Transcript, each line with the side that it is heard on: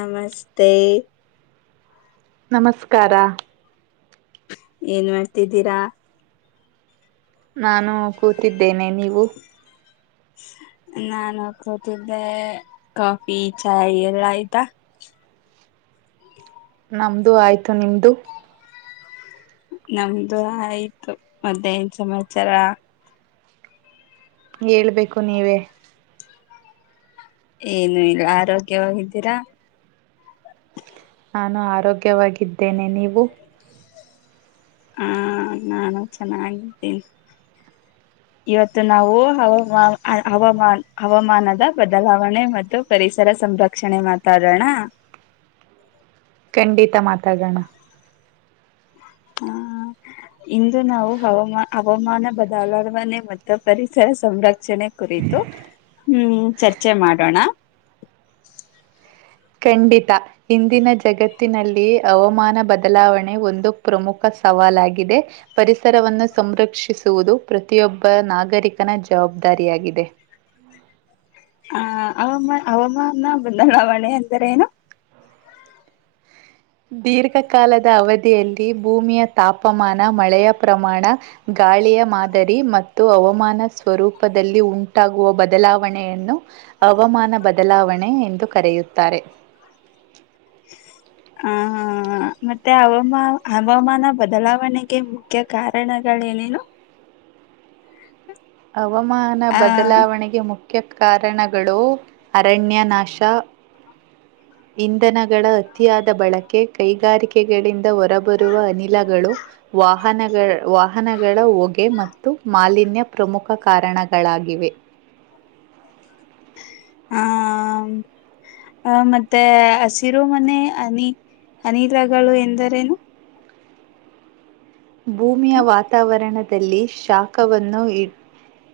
left: ನಮಸ್ತೆ
right: ನಮಸ್ಕಾರ
left: ಏನ್ ಮಾಡ್ತಿದ್ದೀರಾ
right: ನಾನು ಕೂತಿದ್ದೇನೆ ನೀವು
left: ನಾನು ಕೋತಿದ್ದೆ ಕಾಫಿ ಚಾಯ್ ಎಲ್ಲ ಆಯ್ತಾ
right: ನಮ್ದು ಆಯ್ತು ನಿಮ್ದು
left: ನಮ್ದು ಆಯ್ತು ಮಾತೆ ಏನೂ ಸಮಾಚಾರ
right: ಹೇಳ್ಬೇಕು ನೀವೇ
left: ಏನು ಇಲ್ಲ ಆರೋಗ್ಯವಾಗಿದ್ದೀರಾ
right: ನಾನು ಆರೋಗ್ಯವಾಗಿದ್ದೇನೆ ನೀವು
left: ಹಾ ನಾನು ಚೆನ್ನಾಗಿದ್ದೇನೆ ಇವತ್ತು ನಾವು ಹವಾಮ ಹವಾಮಾ ಹವಾಮಾನದ ಬದಲಾವಣೆ ಮತ್ತು ಪರಿಸರ ಸಂರಕ್ಷಣೆ ಮಾತಾಡೋಣ
right: ಖಂಡಿತ ಮಾತಾಗೋಣ
left: ಹ ಇಂದು ನಾವು ಹವಾಮ ಹವಾಮಾನ ಬದಲಾವಣೆ ಮತ್ತು ಪರಿಸರ ಸಂರಕ್ಷಣೆ ಕು ಹ್ಮ ಚರ್ಚೆ ಮಾಡೋಣ
right: ಖಂಡಿತ ಇಂದಿನ ಜಗತ್ತಿನಲ್ಲಿ ಹವಾಮಾನ ಬದಲಾವಣೆ ಒಂದು ಪ್ರಮುಖ ಸವಾಲಾಗಿದೆ ಪರಿಸರವನ್ನು ಸಂರಕ್ಷಿಸುವುದು ಪ್ರತಿಯೊಬ್ಬ ನಾಗರಿಕನ ಜವಾಬ್ದಾರಿ ದಾರಿಯಾಗಿದೆ
left: ಹ ಹಾಮ ಹವಾಮಾನ ಬದಲಾವಣೆ ಅಂದರೆ ಏನು
right: ದೀರ್ಘಕಾಲದ ಅವಧಿಯಲ್ಲಿ ಭೂಮಿಯ ತಾಪಮಾನ ಮಳೆಯ ಪ್ರಮಾಣ ಗಾಳಿಯ ಮಾದರಿ ಮತ್ತು ಹವಾಮಾನ ಸ್ವರೂಪದಲ್ಲಿ ಉಂಟಾಗುವ ಬದಲಾವಣೆಯನ್ನು ಹಾಮಾನ ಬದಲಾವಣೆ ಎಂದು ಕರೆಯುತ್ತಾರೆ
left: [inaudible] ಹ ಮತ್ತೆ ಹವಾಮಾ ಹವಾಮಾನ ಬದಲಾವಣೆಗೆ ಮುಖ್ಯ ಕಾರಣಗಳು ಮಳೆ ಏನೇನು
right: ಹವಾಮಾನ
left: ಆ
right: ಬದಲಾವಣೆಗೆ ಮುಖ್ಯ ಮುಖ್ಯ ಕಾರಣಗಳು ಅರಣ್ಯ ನಾಶ ಇಂಧನಗಳ ಅತಿಯಾದ ಬಳಕೆ ಕೈಗಾರಿಕೆಗಳಿಂದ ಹೊರಬರುವ ಅನಿಲಗಳು ವಾಹನಗಳ ವಾಹನಗಳ ಹೊಗೆ ಮತ್ತು ಮಾಲಿನ್ಯ ಪ್ರಮುಖ ಕಾರಣಗಳಾಗಿ ಇವೆ
left: [inaudible] ಹ ಹಾ ಮತ್ತೆ ಹಸಿರೋ ಮನೆ ಆನೆ ಅನಿಲಗಳು ಎಂದರೇನು
right: ಭೂಮಿಯ ವಾತಾವರಣದಲ್ಲಿ ಶಾಖವನ್ನು ಇ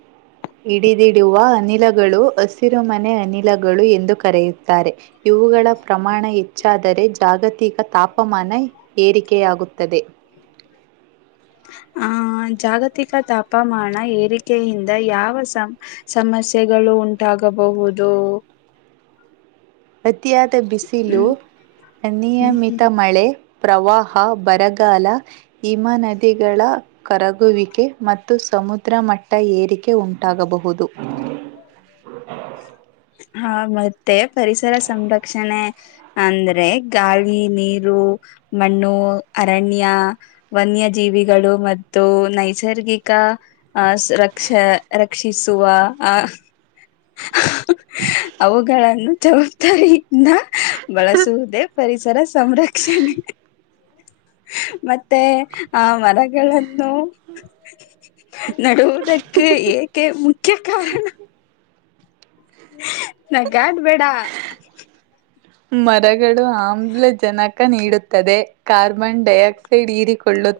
left: [inaudible]
right: ಹಿಡಿದಿಡುವ ಅನಿಲಗಳು ಹಸಿರು ಮನೆ ಅನಿಲಗಳು ಎಂದು ಕರೆಯುತ್ತಾರೆ ಇವು ಗಳ ಪ್ರಮಾಣ ಹೆಚ್ಚಾದರೆ ಜಾಗತಿಕ ತಾಪಮಾನ ಏರಿಕೆಯಾಗುತ್ತದೆ
left: [inaudible] ಆಹ ಜಾಗತಿಕ ತಾಪಮಾನ ಏರಿಕೆಯಿಂದ ಯಾವ ಸಮ ಸಮಸ್ಯೆಗಳು ಗಳು ಉಂಟಾಗಬಹುದು
right: ಅತಿಯಾದ ಬಿಸಿಲು
left: ಹ್ಮ್ ಹ್ಮ್ ಹ್ಮ್
right: ನಿಯಮಿತ ಮಳೆ ಪ್ರವಾಹ ಬರಗಾಲ ಹಿಮ ನದಿಗಳ ಕರಗುವಿಕೆ ಮತ್ತು ಸಮುದ್ರ ಮಟ್ಟ ಏರಿಕೆ ಉಂಟಾಗಬಹುದು
left: ಹ ಹ ಮತ್ತೆ ಪರಿಸರ ಸಂರಕ್ಷಣೆ ಅಂದ್ರೆ ಗಾಳಿ ನೀರು ಮಣ್ಣು ಅರಣ್ಯ ವನ್ಯಜೀವಿಗಳು ಮತ್ತು ನೈಸರ್ಗಿಕ ಆ ರಕ್ಷ ರಕ್ಷಿಸುವ ಆ ಅವುಗಳನ್ನು ಜವಾಬ್ದಾರಿಯಿಂದ ಬಳಸುವುದೇ ಪರಿಸರ ಸಂರಕ್ಷಣ ಮತ್ತೆ ಆ ಮರಗಳನ್ನು ನಡುವುದಕ್ಕೆ ಏಕೆ ಮುಖ್ಯ ಕಾರಣ ನ ಗಾಡ್ ಬೇಡ
right: ಮರಗಳು ಆಮ್ಲಜನಕ ನೀಡುತ್ತದೆ ಕಾರ್ಬನ್ ಡೈಆಕ್ಸೈಡ್ ಹೀರಿಕೊಳ್ಳು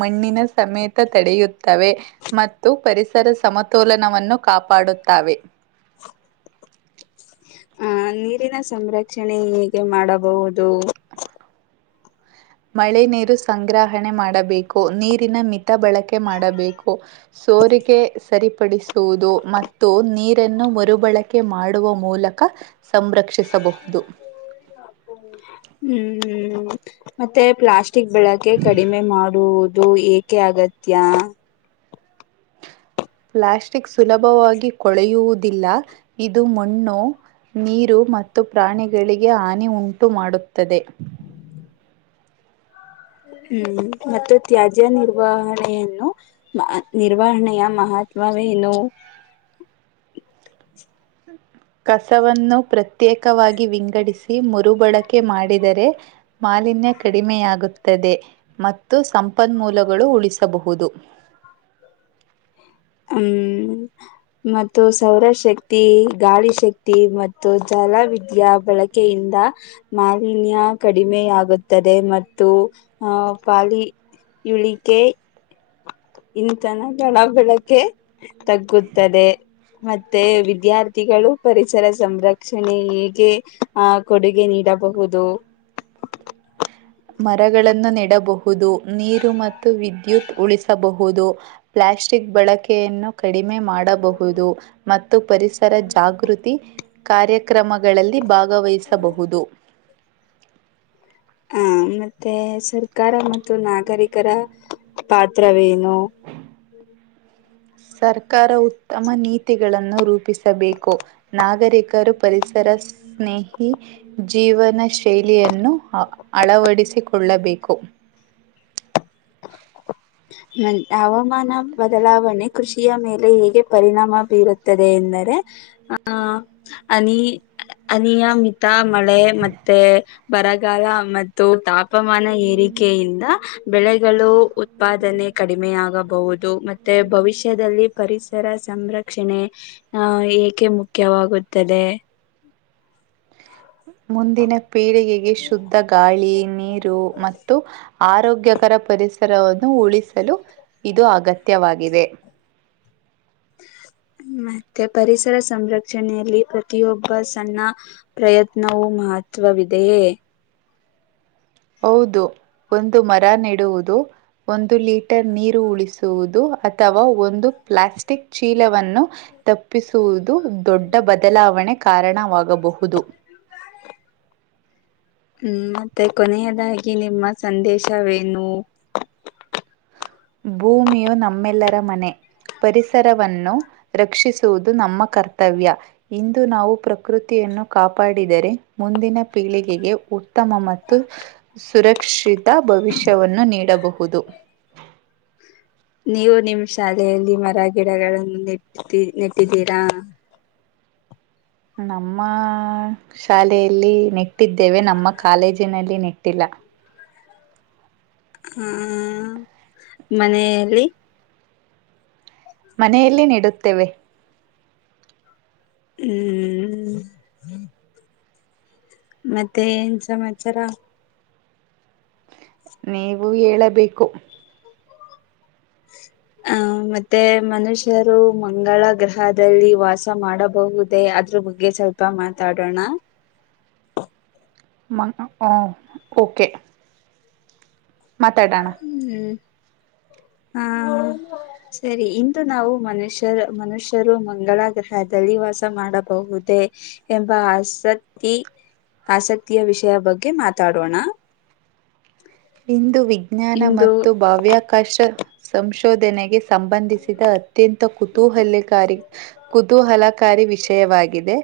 right: ಮಣ್ಣಿನ ಸಮೇತ ತಡೆಯುತ್ತವೆ ಮತ್ತು ಪರಿಸರ ಸಮತೋಲನವನ್ನು ಕಾಪಾಡುತ್ತವೆೆ
left: [inaudible] ಹ ನೀರಿನ ಸಂರಕ್ಷಣೆ ಹೀಗೆ ಮಾಡಬಹುದು
right: ಮಳೆ ನೀರು ಸಂಗ್ರಹಣೆ ಮಾಡಬೇಕು ನೀರಿನ ಮಿತ ಬಳಕೆ ಮಾಡಬೇಕು ಸೋರಿಗೆ ಸರಿ ಪಡಿಸುವುದು ಮತ್ತು ನೀರನ್ನು ಮರುಬಳಕೆ ಮಾಡುವ ಮೂಲಕ ಸಂರಕ್ಷಿಸಬಹುದು
left: ಹ್ಮ್ ಮತ್ತೆ ಪ್ಲಾಸ್ಟಿಕ್ ಬೆಳಕೆ ಕಡಿಮೆ ಮಾಡುವ ಇದು ಏಕೆ ಅಗತ್ಯ
right: ಪ್ಲಾಸ್ಟಿಕ್ ಸುಲಭವಾಗಿ ಕೊಳೆಯುವುದಿಲ್ಲ ಇದು ಮಣ್ಣು ನೀರು ಮತ್ತು ಪ್ರಾಣಿಗಳಿಗೆ ಹಾನಿ ಉಂಟು ಮಾಡುತ್ತದೆ
left: ಹ್ಮ್ ಮತ್ತು ತ್ಯಾಜ್ಯ ನಿರ್ವಹಣೆಯನ್ನು ನಿರ್ವಹಣೆಯ ಮಹತ್ ಮತ್ವಾವನು
right: ಕಸವನ್ನು ಪ್ರತ್ಯೇಕವಾಗಿ ವಿಂಗಡಿಸಿ ಮುರುಬಳಕೆ ಮಾಡಿದರೆ ಮಾಲಿನ್ಯ ಕಡಿಮೆಯಾಗುತ್ತದೆ ಮತ್ತು ಸಂಪನ್ಮೂಲಗಳು ಉಳಿಸಬಹುದು
left: ಹ್ಮ [unintelligible] ಹ್ಮ್ ಮತ್ತು ಸೌರಶಕ್ತಿ ಗಾಳಿ ಶಕ್ತಿ ಮತ್ತು ಜಲ ವಿದ್ಯಾ ಬಳಕೆ. ಇಂದ ಮಾಲಿನ್ಯ ಕಡಿಮೆಯಾಗುತ್ತದೆ ಮತ್ತು ಆ ಪಾಲಿ. ಇಳಿಕೆ ಇಂತನ ಗಡ ಬೆಳ [unintelligible] ಕೆ ತಗ್ಗುತ್ತದೆ ಮತ್ತೆ ವಿದ್ಯಾರ್ಥಿಗಳು ಪರಿಸರ ಸಂರಕ್ಷಣೆ ಹೇಗೆ ಆ ಕೊಡುಗೆ ನೀಡಿ. ಇಡಬಹುದು
right: ಮರಗಳನ್ನು ನೆಡಬಹುದು ನೀರು ಮತ್ತು ವಿದ್ಯುತ್ ಉಳಿಸಬಹುದು ಪ್ [unintelligible] ಪ್ಲಾಸ್ಟಿಕ್ ಬಳಕೆಯನ್ನು ಕಡಿಮೆ ಮಾಡಬಹುದು ಮತ್ತು ಪರಿಸರ ಜಾಗೃತಿ ಕಾರ್ಯಕ್ರಮಗಳಲ್ಲಿ ಭಾಗವಹಿಸಬಹುದು
left: ಹ ಮತ್ತೆ ಸರ್ಕಾರ ಮತ್ತು ನಾಗರಿಕರ ಪಾತ್ರ ವೇನು
right: ಸರ್ಕಾರ ಉತ್ತಮ ನೀತಿಗಳನ್ನು ರೂಪಿಸಬೇಕು ನಾಗರಿಕರು ಪರಿಸರ ಸ್ನೇಹಿ ಜೀವನ ಶೈಲಿಯನ್ನು ಅಳವಡಿಸಿಕೊಳ್ಳಬೇಕು.
left: [inaudible] ಮ ಹವಾಮಾನ ಬದಲಾವಣೆ ಕೃಷಿಯ ಮೇಲೆ ಹೇಗೆ ಪರಿಣಾಮ ಬೀರುತ್ತದೆ ಎಂದ ಆ ಅನಿ ಅನಿಯಮಿತ ಮಳೆ ಮತ್ತೆ ಬರಗಾಲ ಮತ್ತು ತಾಪಮಾನ ಏರಿಕೆಯಿಂದ ಬೆಳೆಗಳು ಉತ್ಪಾದನೆ ಕಡಿಮೆಯಾಗಬಹುದು ಮತ್ತೆ ಭವಿಷ್ಯದಲ್ಲಿ ಪರಿಸರ ಸಂರಕ್ಷಣೆ ಹ ಏಕೆ ಮುಖ್ಯವಾಗುತ್ತದೆ
right: ಮುಂದಿನ ಪೀಳಿಗೆಗೆ ಶುದ್ಧ ಗಾಳಿ ನೀರು ಮತ್ತು ಆರೋಗ್ಯಕರ ಪರಿಸರವನ್ನು ಉಳಿಸಲು ಇದು ಅಗತ್ಯವಾಗಿದೆ
left: [inaudible] ಮತ್ತೆ ಪರಿಸರ ಸಂರಕ್ಷಣೆಯಲ್ಲಿ ಪ್ರತಿಯೊಬ್ಬ ಸಣ್ಣ ಪ್ರಯತ್ನವೂ ಮಾಡ [unintelligible] ಮಹತ್ವವಿದೆಯೇ
right: ಹೌದು ಒಂದು ಮರ ನೀಡೆಡುವುದು ಒಂದು ಲೀಟರ್ ನೀರು ಉಳಿಸುವುದು ಅಥವಾ ಒಂದು ಪ್ಲಾಸ್ಟಿಕ್ ಚೀಲವನ್ನು ತಪ್ಪಿಸುವುದು ದು ದೊಡ್ಡ ಬದಲಾವಣೆ ಕಾರಣವಾಗಬಹುದು
left: ಹ್ಮ ಮತ್ತೆ ಕೊನೆಯದಾಗಿ ನಿಮ್ಮ ಸಂದೇಶವೇನು
right: ಭೂಮಿಯು ನಮ್ಮೆಲ್ಲರ ಮನೆ ಪರಿಸರವನ್ನು ರಕ್ಷಿಸುವುದು ನಮ್ಮ ಕರ್ತವ್ಯ ಇಂದು ನಾವು ಪ್ರಕೃತಿಯ ನ್ನು ಕಾಪಾಡಿದರೆ ಮುಂದಿನ ಪೀಳಿಗೆಗೆ ಉತ್ತಮ ಮತ್ತು ಸುರಕ್ಷಿತ ಭವಿಷ್ಯವನ್ನು ನೀಡಬಹುದು
left: [inaudible] ನೀವು ನಿಮ್ಮ್ ಶಾಲೆಯಲ್ಲಿ ಮರ ಗಿಡಗಳನ್ನು ನೆಟ್ಟ ನೆಟ್ಟಿದ್ದೀರಾ
right: ನಮ್ಮ ಶಾಲೆಯಲ್ಲಿ ನೆಟ್ಟಿದ್ದೇವೆ ನಮ್ಮ ಕಾಲೇಜಿನಲ್ಲಿ ನೆಟ್ಟಿಲ್ಲ
left: ಹ ಮನೆಯಲ್ಲಿ
right: ಮನೆಯಲ್ಲಿ ನೀಡುತ್ತೇವೆ
left: ಹ್ಮ್ ಮತ್ತೆ ಏನ್ ಸಮಾಚಾರ
right: ನೀವು ಹೇಳಬೇಕು
left: [inaudible] ಹ ಮತ್ತೆ ಮನುಷ್ಯರು ಮಂಗಳ ಗ್ರಹದಲ್ಲಿ ವಾಸ ಮಾಡಬಹುದೇ ಅ ಅ ಬಗ್ಗೆ ಸ್ವಲ್ಪ ಮಾತಾಡೋಣ
right: ಮ ಹ ಓಕೆ ಮಾತಾಡೋಣ
left: ಹ್ಮ್ ಹಾ ಸರಿ ಇಂದು ನಾವು ಮನುಷ್ಯರು ಮನುಷ್ಯರು ಮಂಗಳ ಗ್ರಹದಲ್ಲಿ ವಾಸ ಮಾಡಬಹುದು ುದ ಎಂಬ ಆಸಕ್ತಿ ಆಸಕ್ತಿಯ ವಿಷಯ ಬಗ್ಗೆ ಮಾತಾಡೋಣ
right: ಇಂದು ವಿಜ್ಞಾನ
left: ಇಂದು
right: ಮತ್ತು ಬಾಹ್ಯಾಕಾಶ ಸಂಶೋಧನೆಗೆ ಸಂಬಂಧಿಸಿದ ಅತ್ಯಂತ ಕುತೂಹಲಕಾರಿ ಕುತೂಹಲಕಾರಿ ವಿಷಯವಾಗಿದೆ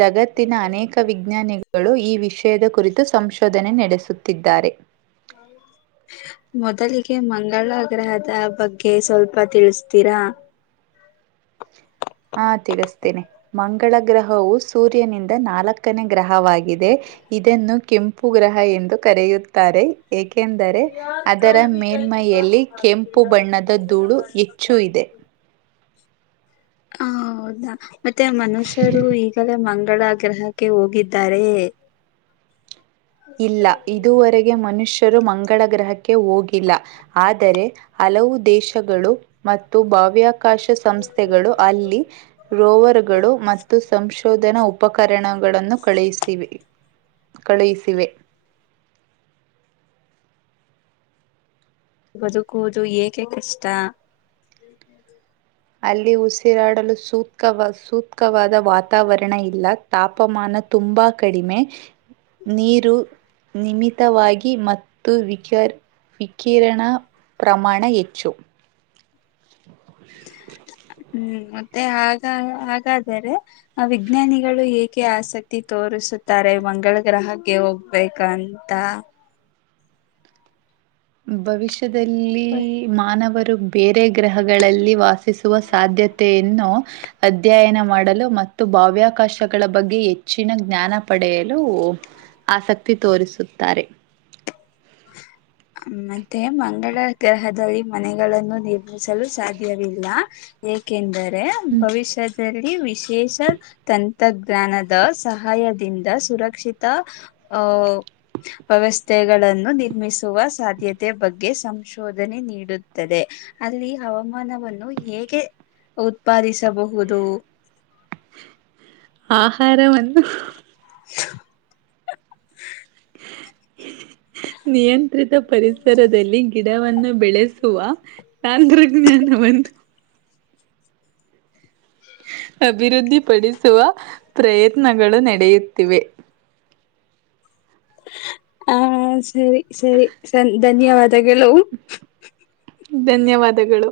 right: ಜಗತ್ತಿನ ಅನೇಕ ವಿಜ್ಞಾನಿಗಳು ಈ ವಿಷಯದ ಕುರಿತು ಸಂಶೋಧನೆ ನಡೆಸುತ್ತಿದ್ದಾರೆ
left: ಹ್ಮ ಮೊದಲಿಗೆ ಮಂಗಳ ಗ್ರಹದ ಬಗ್ಗೆ ಸ್ವಲ್ಪ ತಿಳಿಸತೀರಾ [inaudible]
right: ಹಾ ತಿಳಿಸ್ತೇನೆ ಮಂಗಳ ಗ್ರಹವು ಸೂರ್ಯನಿಂದ ನಾಲ್ಕನೇ ಗ್ರಹವಾಗಿದೆ ಇದನ್ನು ಕೆಂಪು ಗ್ರಹ ಎಂದು ಕರೆಯುತ್ತಾರೆಕೆ ಏಕೆಂದರೆ ಅದರ ಮೇನ್ಮಯಲ್ಲಿ ಕೆಂಪು ಬಣ್ಣದ ಧೂಳು ಹೆಚ್ಚು ಇದೆ
left: ಹೌದಾ ಮತ್ತೆ ಮನುಷ್ಯರು ಈಗಲೇ ಮಂಗ ಮಗಳಾಗ್ರಹಕ್ಕೆ ಹೋಗಿದ್ದಾರೆ
right: ಇಲ್ಲ ಇದುವರೆಗೆ ಮನುಷ್ಯ ಮಂಗಳ ಗ್ರಹಕ್ಕೆ ಹೋಗಿಲ್ಲ ಆದರೆ ಹಲವು ದೇಶಗಳು ಮತ್ತು ಭವ್ಯ ಅವಕಾಶ ಸಂಸ್ಥೆಗಳು ಅಲ್ಲಿ ರೋವರ್ಗಳು ಮತ್ತು ಸಂಶೋಧನಾ ಉಪಕರಣ ಗಳನ್ನು ಕಳುಹಿಸಿವೆ
left: [inaudible]
right: ಕಳುಹಿಸಿವೆ
left: ಬದುಕುವುದು ಏಕೆ ಕಷ್ಟ
right: ಅಲ್ಲಿ ಉಸಿರಾಡಲು ಸೂಕ್ ಸೂಕ್ತವಾದ ವಾತಾವರಣ ಇಲ್ಲ ತಾಪಮಾನ ತುಂಬಾ ಕಡಿಮೆ ನೀರು ಖಂಡಿತವಾಗಿ ಮತ್ತು ವಿಕರ್ ವಿಕಿರಣ ಪ್ರಮಾಣ ಹೆಚ್ಚು [inaudible]
left: ಹ್ಮ್ ಮತ್ತೆ ಹಾಗ ಹಾಗಾದರೆ ಆ ವಿಜ್ಞಾನಿಗಳು ಏಕೆ ಆಸಕ್ತಿ ತೋರಿಸುತ್ತೆ ಹತಾರೆ ಮಂಗಳ ಗ್ರಹಕ್ಕೆ ಹೋಗ್ಬೇಕಂತ
right: ಭವಿಷ್ಯದಲ್ಲಿ ಮಾನವರು ಬೇರೆ ಗ್ರಹಗಳಲ್ಲಿ ವಾಸ ವಿಸುವ ಸಾಧ್ಯತೆ ನ್ನು ಅಧ್ಯಯನ ಮಾಡಲು ಮತ್ತು ಬಾವ್ಯಾಕಾಶಗಳ ಬಗ್ಗೆ ಹೆಚ್ಚಿನ ಜ್ಞಾನ ಪಡೆಯ ಆಸಕ್ತಿ ತೋರಿಸುತ್ತಾರೆ
left: [inaudible] ಮತ್ತೆ ಮಂಗಳ ಗ್ರಹದಲ್ಲಿ ಮನೆಗಳನ್ನು ನಿರ್ಮಿಸಲು ಸಾಧ್ಯವಿಲ್ಲ ಏಕೆಂದರೆ ಭವಿಷ್ಯ ವಿಶೇಷ ತಂತ್ರಜ್ಞಾನದ ಸಹಾಯದಿಂದ ಸುರಕ್ಷಿತ ವ್ಯವಸ್ಥೆಗಳನ್ನು ನಿರ್ಮಿಸುವ ಸಾಧ್ಯತೆ ಬಗ್ಗೆ ಸಂಶೋಧನೆ ನೀಡುತ್ತದೆ ಅಲ್ಲಿ ಹವಾಮಾನ ನ್ನು ಹೇಗೆ ಉತ್ಪಾದಿಸಬಹುದು
right: ಆಹಾರವನ್ನು
left: [inaudible]
right: ನಿಯ ಪರಿಸರದಲ್ಲಿ ಗಿಡವನ್ನು ಬೆಳೆಸುವ ತಾಂ ಜ್ಞಾನ ಬಂದು ಅಭಿವೃದ್ಧಿಪಡಿಸುವ ಪ್ರಯತ್ನಗಳು ನಡೆಯುತ್ತಿವೆ
left: ಹ ಸರಿ ಸರಿ ಸನ್ ಧನ್ಯವಾದ ಲವು
right: ಧನ್ಯವಾದಗಳು